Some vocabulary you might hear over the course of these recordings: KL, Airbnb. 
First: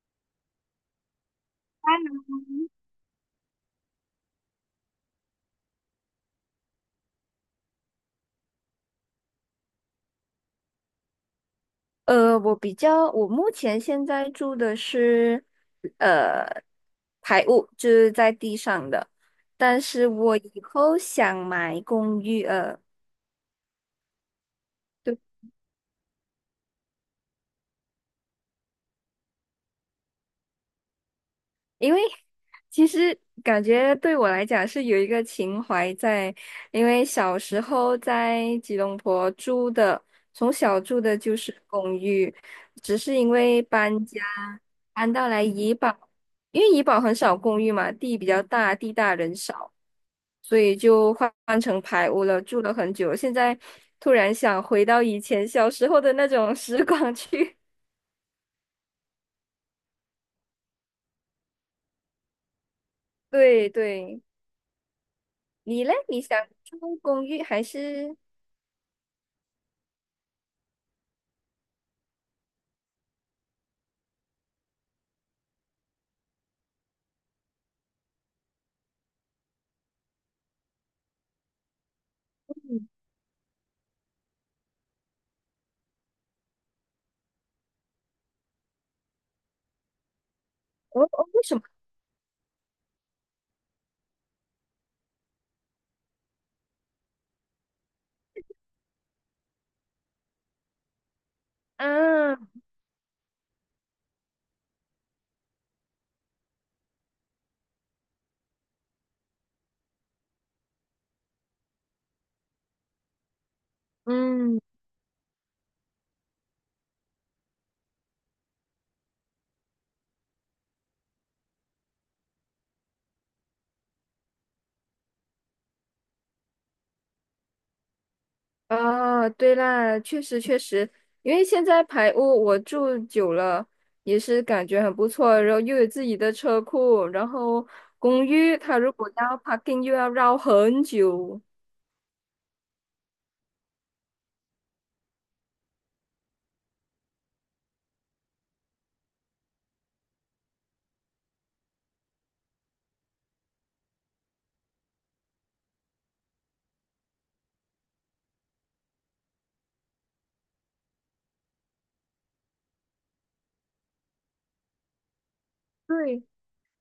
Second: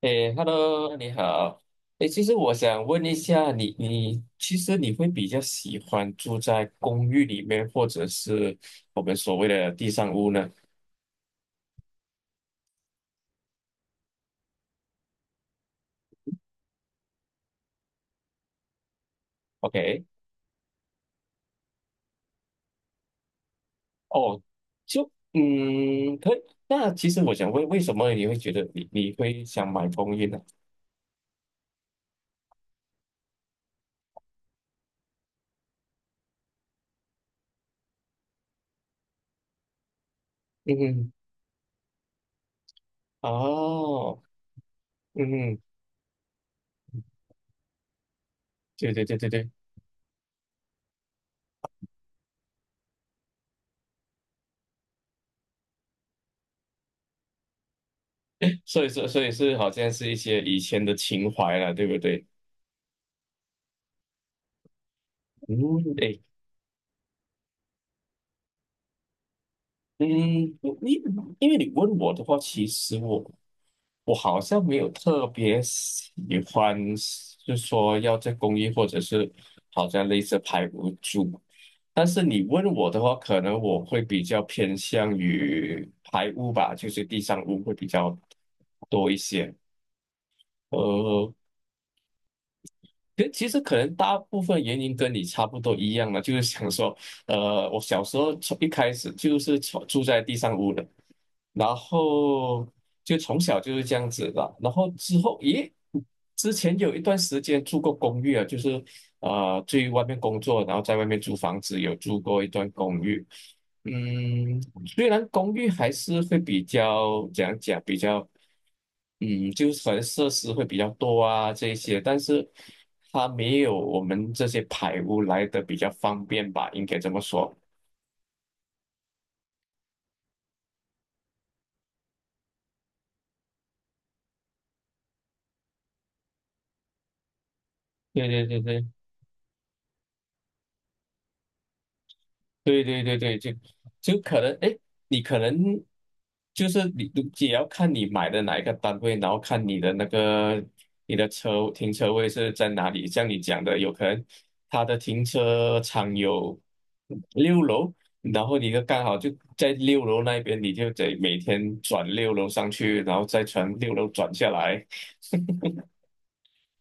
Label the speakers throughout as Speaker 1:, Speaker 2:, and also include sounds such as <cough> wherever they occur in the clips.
Speaker 1: 诶，Hello，你好。诶，其实我想问一下你，你其实你会比较喜欢住在公寓里面，或者是我们所谓的地上屋呢
Speaker 2: 我比较，我目前现在住的是，呃，排屋，就是在地上的，但
Speaker 1: ？OK，
Speaker 2: 是我以后想买公寓，
Speaker 1: 哦，就
Speaker 2: 对。
Speaker 1: 嗯，可以。那其实我想问，为什么你会觉得你会想买公寓呢？
Speaker 2: 因为其实感觉对我来讲是有一个情怀在，因为小时候在吉隆坡住的，从
Speaker 1: 嗯
Speaker 2: 小住
Speaker 1: 哼，
Speaker 2: 的就是公寓，只是因为搬
Speaker 1: 哦，
Speaker 2: 家搬到
Speaker 1: 嗯
Speaker 2: 来
Speaker 1: 哼，
Speaker 2: 怡保，因为怡保很少公寓嘛，地比较大，
Speaker 1: 对
Speaker 2: 地
Speaker 1: 对
Speaker 2: 大
Speaker 1: 对对
Speaker 2: 人
Speaker 1: 对，
Speaker 2: 少，所以就换成排屋了，住了很久。现在突然想回到以前小时候的那种 <laughs> 时光去，
Speaker 1: 所以说所以是好像是一些以前的情怀了，对不对？
Speaker 2: <laughs> 对对。
Speaker 1: 嗯，
Speaker 2: 你嘞？
Speaker 1: 诶。
Speaker 2: 你想住公寓还是？
Speaker 1: 嗯，你因为你问我的话，其实我好像没有特别喜欢，是说要在公寓，或者是好像类似排屋住。但是你问
Speaker 2: 嗯，
Speaker 1: 我的话，可能我会比较偏向于排污吧，就是地上污会比较多一些。
Speaker 2: 哦哦，
Speaker 1: 呃，
Speaker 2: 为什么
Speaker 1: 其实可能大部分原因跟你差不多一样嘛，就是想说，我小时候从一开始就是从住在地上屋的，然
Speaker 2: 啊？
Speaker 1: 后就从小就是这样子的。然后之后，咦，之前有一段时间住过公寓啊，就是去外面工作，然后在外面租房子，有住过一段公寓。
Speaker 2: 嗯，
Speaker 1: 嗯，虽然公寓还是会比较怎样讲，比较就是可能设施会比较多啊这一些，但是它没有我们这些排污来的比较方便吧，应该这么说。
Speaker 2: 哦，对啦，确实确实，因为现在排屋我住久了，也是感觉很不错，然后又有自己的车库，然后
Speaker 1: 对
Speaker 2: 公
Speaker 1: 对
Speaker 2: 寓
Speaker 1: 对
Speaker 2: 它如
Speaker 1: 对。
Speaker 2: 果要 parking 又要绕很久。
Speaker 1: 对对对对，就可能，哎，你可能就是你也要看你买的哪一个单位，然后看你的车停车位是在哪里。像你讲的，有可能他的停车场有六楼，然后你就刚好在六楼那边，你就得每天转六楼上去，然后再从六楼转下来。
Speaker 2: 对，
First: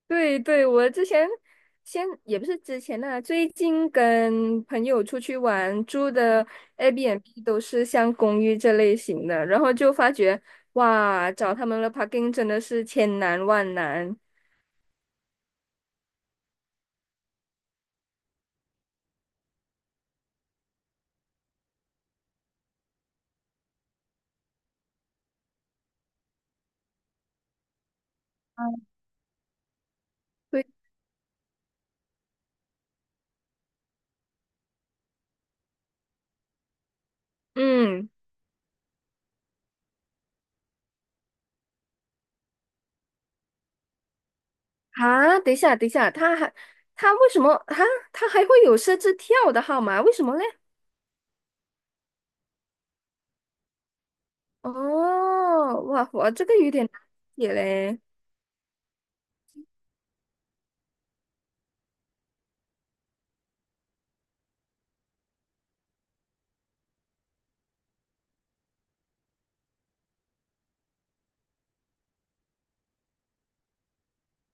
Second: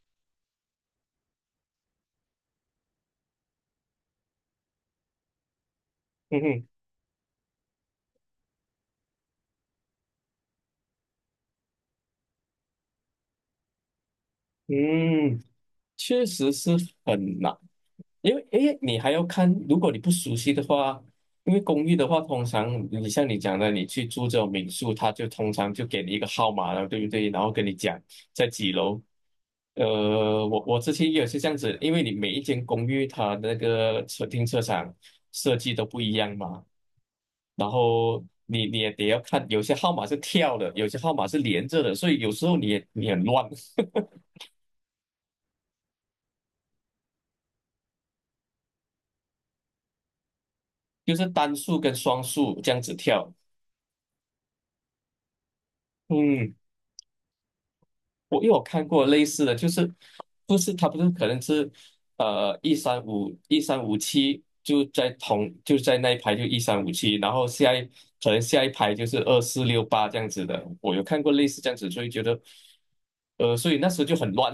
Speaker 2: 对对，我之前先也不是之前呢，最近跟朋友出去玩，住
Speaker 1: <laughs> 嗯
Speaker 2: 的
Speaker 1: 哼
Speaker 2: Airbnb 都是像公寓这类型的，然后就发觉哇，找他们的 parking 真的是千难万难。
Speaker 1: 嗯，确实是很难。因为诶，你还要看，如果你不熟悉的话，因为公寓的话，通常你像你讲的，你去住这种民宿，他就通常就给你一个号码了，对不对？然后跟你讲在几楼。我
Speaker 2: 对，
Speaker 1: 我之前也是这样子，因为你每一间公寓它的那个车停车场设计都不一样嘛，然
Speaker 2: 嗯，
Speaker 1: 后你也得要看，有些号码是跳的，有些号码是连着的，所以有时候你很乱，
Speaker 2: 啊，等一下，等一下，他为什么啊？他还会有设置跳的号码？为什么嘞？
Speaker 1: 就是单数跟双数这样子跳。
Speaker 2: 哦，哇，我这个
Speaker 1: 嗯，
Speaker 2: 有点难解嘞，
Speaker 1: 因为我看过类似的，不是可能是一三五一三五七就在那一排就一三五七，然后可能下一排就是2468这样子的，我有看过类似这样子，所以觉得所以那时候就很乱，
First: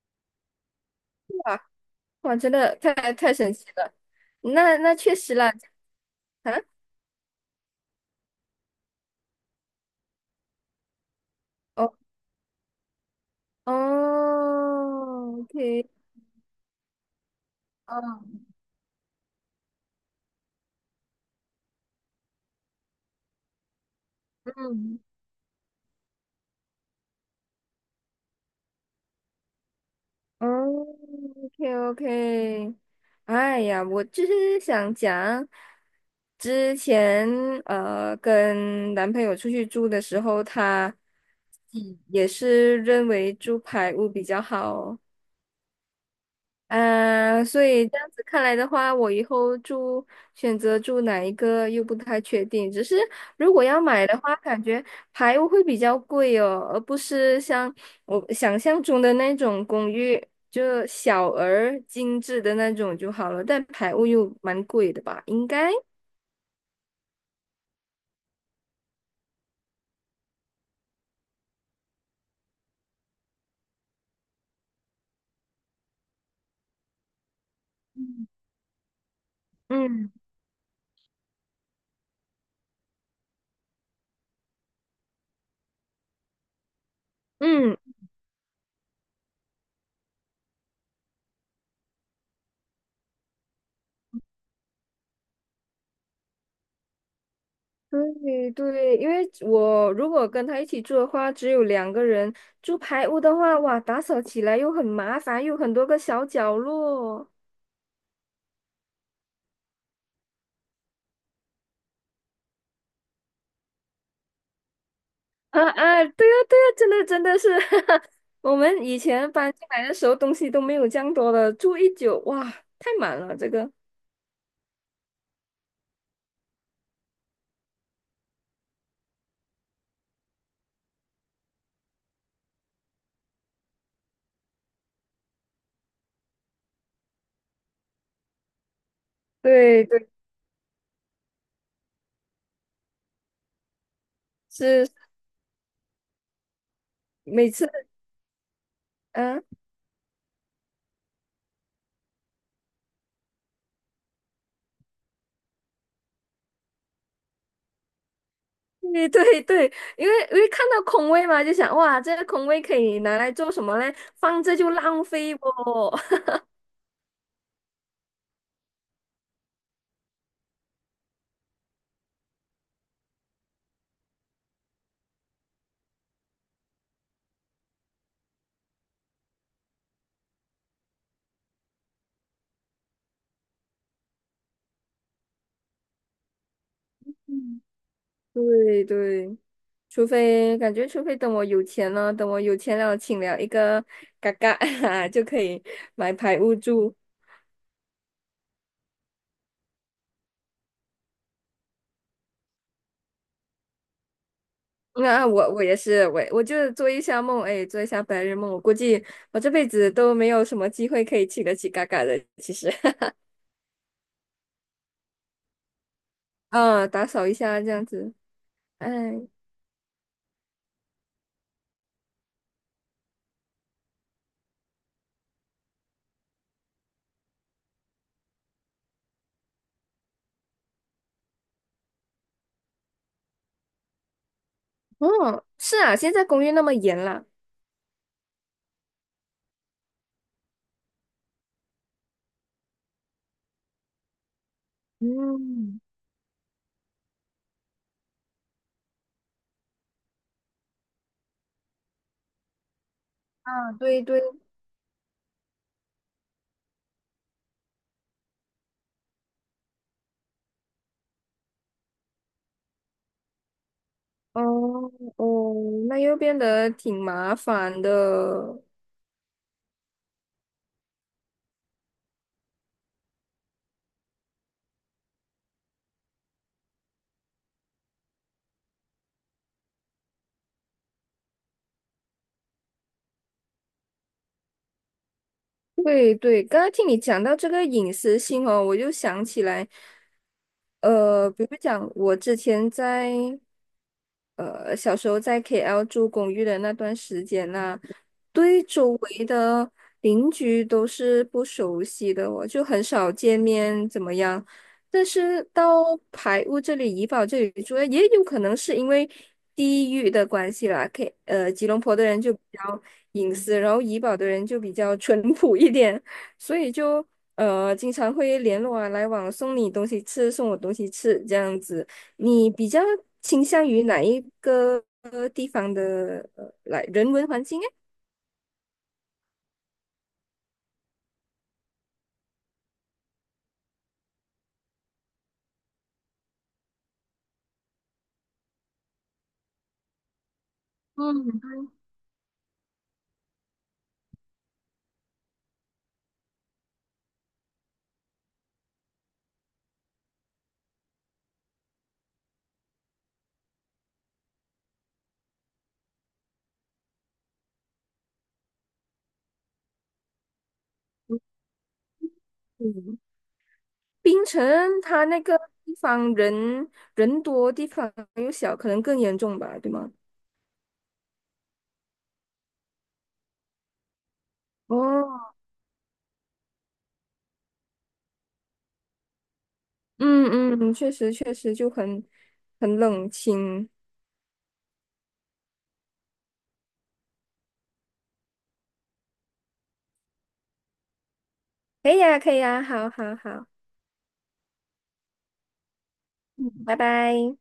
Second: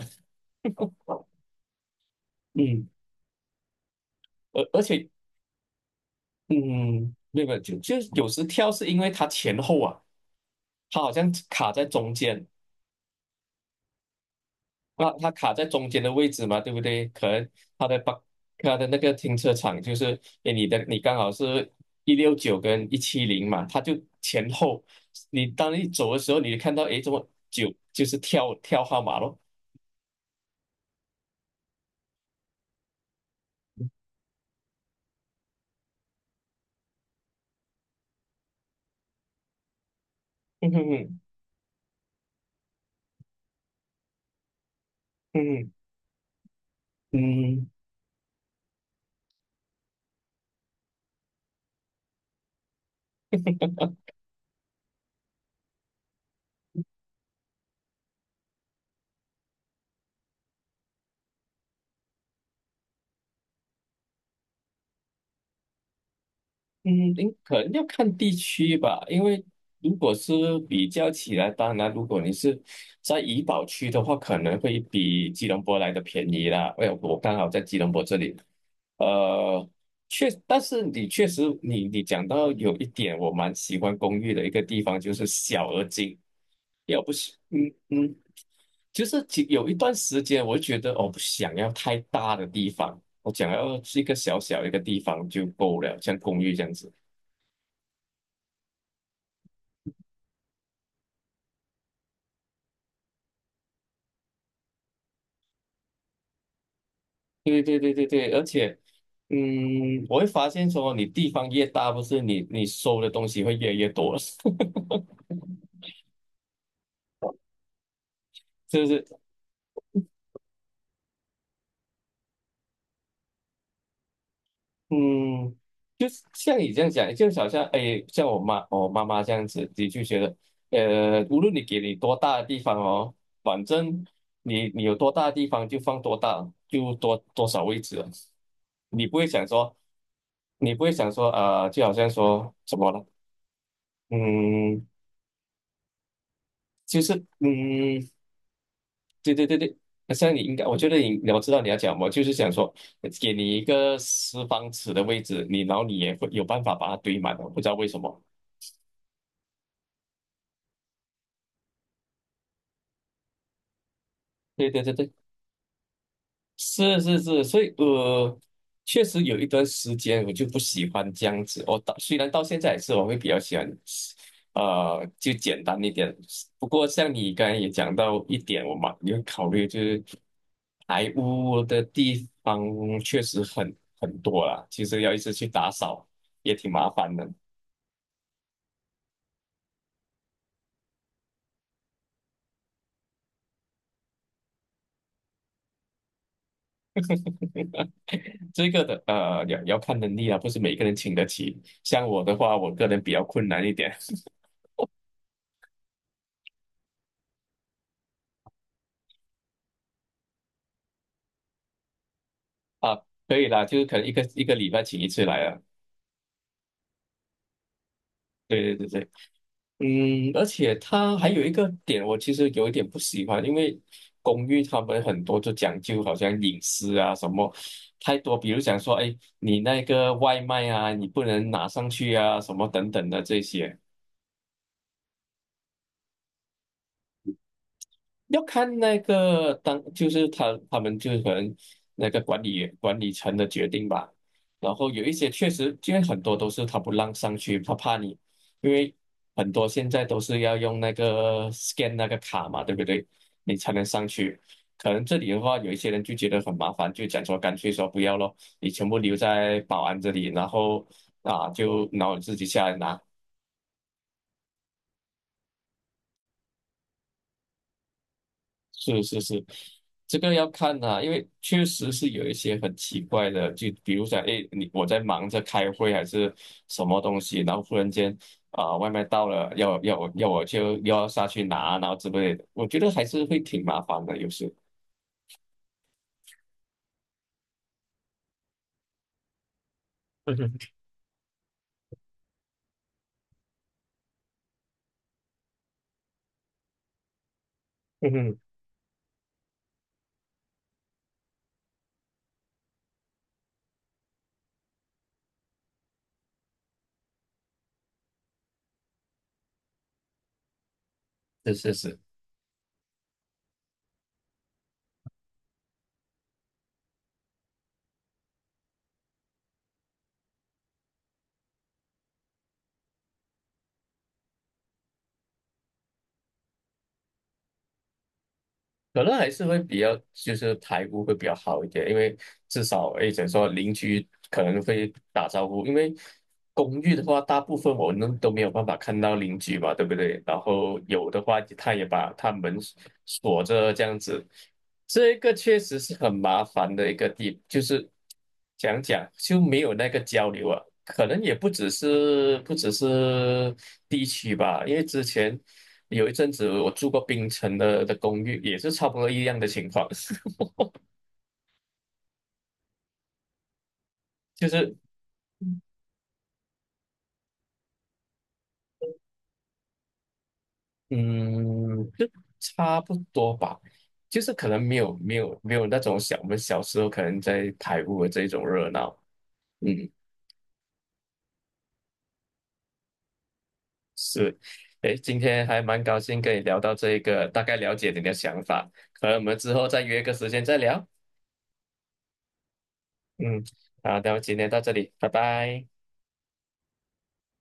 Speaker 2: 哇哇，真
Speaker 1: <laughs>
Speaker 2: 的
Speaker 1: 嗯，
Speaker 2: 太神奇了。
Speaker 1: 而
Speaker 2: 那
Speaker 1: 而
Speaker 2: 那
Speaker 1: 且
Speaker 2: 确实啦，啊。
Speaker 1: 嗯，没有没有，就有时跳是因为它前后啊，它好像卡在
Speaker 2: 哦
Speaker 1: 中间，那它
Speaker 2: 哦
Speaker 1: 卡在
Speaker 2: ，OK，
Speaker 1: 中间的位置嘛，对不对？可能它的把
Speaker 2: 哦，
Speaker 1: 它的那个停车场就是，诶，你刚好是169跟170嘛，它就前后，
Speaker 2: 嗯，
Speaker 1: 当你走的时候，你就看到诶，怎么九就是跳号码咯，
Speaker 2: 哦，OK，OK，哎呀，我就是想讲，之前跟男朋友出去住的时候，
Speaker 1: 嗯哼
Speaker 2: 他
Speaker 1: 哼
Speaker 2: 嗯也是认为住排屋比较好，
Speaker 1: 嗯
Speaker 2: 嗯，所
Speaker 1: 嗯。
Speaker 2: 以这样子看来的话，我以后住选择住哪一个又不太确定。只是如果要买的话，感觉排屋会比较贵哦，而不是像我想象中的那种公寓，就小而精致的那种就好了。但排屋又蛮贵的吧？应该，
Speaker 1: 嗯，您可能要看地区吧，因为如果是比较起来，当然如果你是在怡保区的话，可能会比吉隆坡来的便宜啦。哎，我刚好在吉隆坡这
Speaker 2: 嗯
Speaker 1: 里，呃，
Speaker 2: 嗯
Speaker 1: 但是你确实，你讲到有一点，我蛮喜欢公寓的一个地方，就是小而精，要不是，
Speaker 2: 嗯
Speaker 1: 嗯，就是有一段时间，我觉得我不想要太大的地方，我想要是一个小小一个地方就够了，像公寓这样子。
Speaker 2: 对对，因为我如果跟他一起住的话，只有两个人住排屋的话，哇，打扫起来又很麻烦，又很多个小角落。
Speaker 1: 对对对对对，而且，我会发现说，你地方越大，不是你你收的东西会越来越多，<laughs> 是
Speaker 2: 啊啊，对呀对呀，真的真的是，<laughs> 我们
Speaker 1: 不
Speaker 2: 以
Speaker 1: 是，
Speaker 2: 前搬进来的时候东西都没有这样多的，住一久，哇，太满了这个。
Speaker 1: 嗯，就是像你这样讲，就好像哎，像我妈妈这样子，你就觉得，无论你给你多大的地方哦，反正你有多大的地方就放多大，就多多少位置了你不会想说，
Speaker 2: 对对，
Speaker 1: 就好像说什么了，嗯，
Speaker 2: 是
Speaker 1: 就是
Speaker 2: 每次，
Speaker 1: 嗯。对
Speaker 2: 嗯、
Speaker 1: 对对对，那像你应该，我知道你要讲，我就是想说，给你一个四方尺的位置，然后你也会有办法把它堆满的，不知道为什么。
Speaker 2: 对对对，因为因为看到空位嘛，就想哇，这个空位可以拿来做什么嘞？放着
Speaker 1: 对
Speaker 2: 就
Speaker 1: 对对
Speaker 2: 浪
Speaker 1: 对。
Speaker 2: 费不？
Speaker 1: 是是是，所以确实有一段时间我就不喜欢这样子。虽然到现在也是，我会比较喜欢，就简单一点。不过像你刚才也讲到一点，我嘛有考虑就是排污的地方确实很多啦，其实要一直去打扫也挺麻烦的。
Speaker 2: <laughs> 对对，除非感觉，除非等我有钱了，等我有钱了，请了一个嘎嘎 <laughs> 就可以买排屋住。
Speaker 1: 这个的要看能力啊，不是每个人请得起。像我的话，我个人比较困难一点
Speaker 2: 那我我也是，我就做一下梦，哎，做一下白日梦。我估计我这辈子都没有什么机会可以请得起嘎嘎的。其实，
Speaker 1: <laughs> 啊，可以啦，就是可能一个礼拜请一次来啊。
Speaker 2: <laughs> 啊，打扫一下这样子。
Speaker 1: 对对对对，
Speaker 2: 哎，
Speaker 1: 而且它还有一个点，我其实有一点不喜欢，因为公寓他们很多就讲究好像隐私啊什么太多，比如讲说，哎，你那个外卖啊，你不能拿上去啊，什么等等的这些。
Speaker 2: 哦，是啊，现在公寓那么严啦。
Speaker 1: 要看那个当，就是他们就是可能那个管理层的决定吧。然后有一些确实，
Speaker 2: 嗯，
Speaker 1: 因为很多都是他不让上去，他怕你，因为很多现在都是要用那个 scan 那个卡嘛，对不对？你才
Speaker 2: 啊，
Speaker 1: 能
Speaker 2: 对
Speaker 1: 上
Speaker 2: 对，
Speaker 1: 去。可能这里的话，有一些人就觉得很麻烦，就讲说干脆说不要咯，你全部留在保安这里，然后自己下来拿。
Speaker 2: 哦哦，那又变得挺麻烦的。
Speaker 1: 是是是，这个要看啊，因为确实是有一些很奇怪的，就比如说，哎，你我在忙着开会还是什么东西，然后忽然间啊、外卖到了，要要我要我就要下去拿，然后之类的，我觉得还是会挺麻烦的，有时。
Speaker 2: 对对，刚刚听你讲到这个隐私性哦，我就想起来，
Speaker 1: <laughs> 嗯哼，
Speaker 2: 呃，比如讲我之前在小时候在 KL 住公寓的那段时间呐、
Speaker 1: 嗯哼，
Speaker 2: 对周围的邻居都是不熟悉的哦，我就很少见面，怎么样？但是到排屋这里、怡保这里住，也有可能是因为地域的关系啦。K，
Speaker 1: 是
Speaker 2: 吉
Speaker 1: 是
Speaker 2: 隆坡
Speaker 1: 是。
Speaker 2: 的人就比较隐私，然后怡保的人就比较淳朴一点，所以就经常会联络啊，来往，送你东西吃，送我东西吃这样子。你比较倾向于哪一个呃来人文环境诶？
Speaker 1: 可能还是会比较，就是排污会比较好一点，因为至少诶，怎么说邻居可能会打招呼，因为公寓的话，大部分我们都没有办法看到邻居嘛，对不对？然后有的话，他也把他门锁着这样子，这个确实是很麻烦的一个地，就是讲讲就没有那个交流啊，可能也不只是地区吧，因为之前。有一阵子我住过冰城的公寓，也是差不多一样的情况，<laughs>
Speaker 2: 嗯槟城
Speaker 1: 就是
Speaker 2: 它那个地方人人多，地方又小，可能更严重吧，对吗？
Speaker 1: 嗯，就差不多吧，就是可能
Speaker 2: 哦，
Speaker 1: 没有那种我们小时候可能在台湾的这种热闹，嗯，
Speaker 2: 嗯嗯，确实确实就很很冷清。
Speaker 1: 是，诶，今天还蛮高兴跟你聊到这个，大概了解你的想法，可能我们之后再约个时间再聊，
Speaker 2: 可以呀，可以呀，好好
Speaker 1: 嗯，
Speaker 2: 好，
Speaker 1: 好，那么今天到这里，拜拜。
Speaker 2: 嗯，拜拜。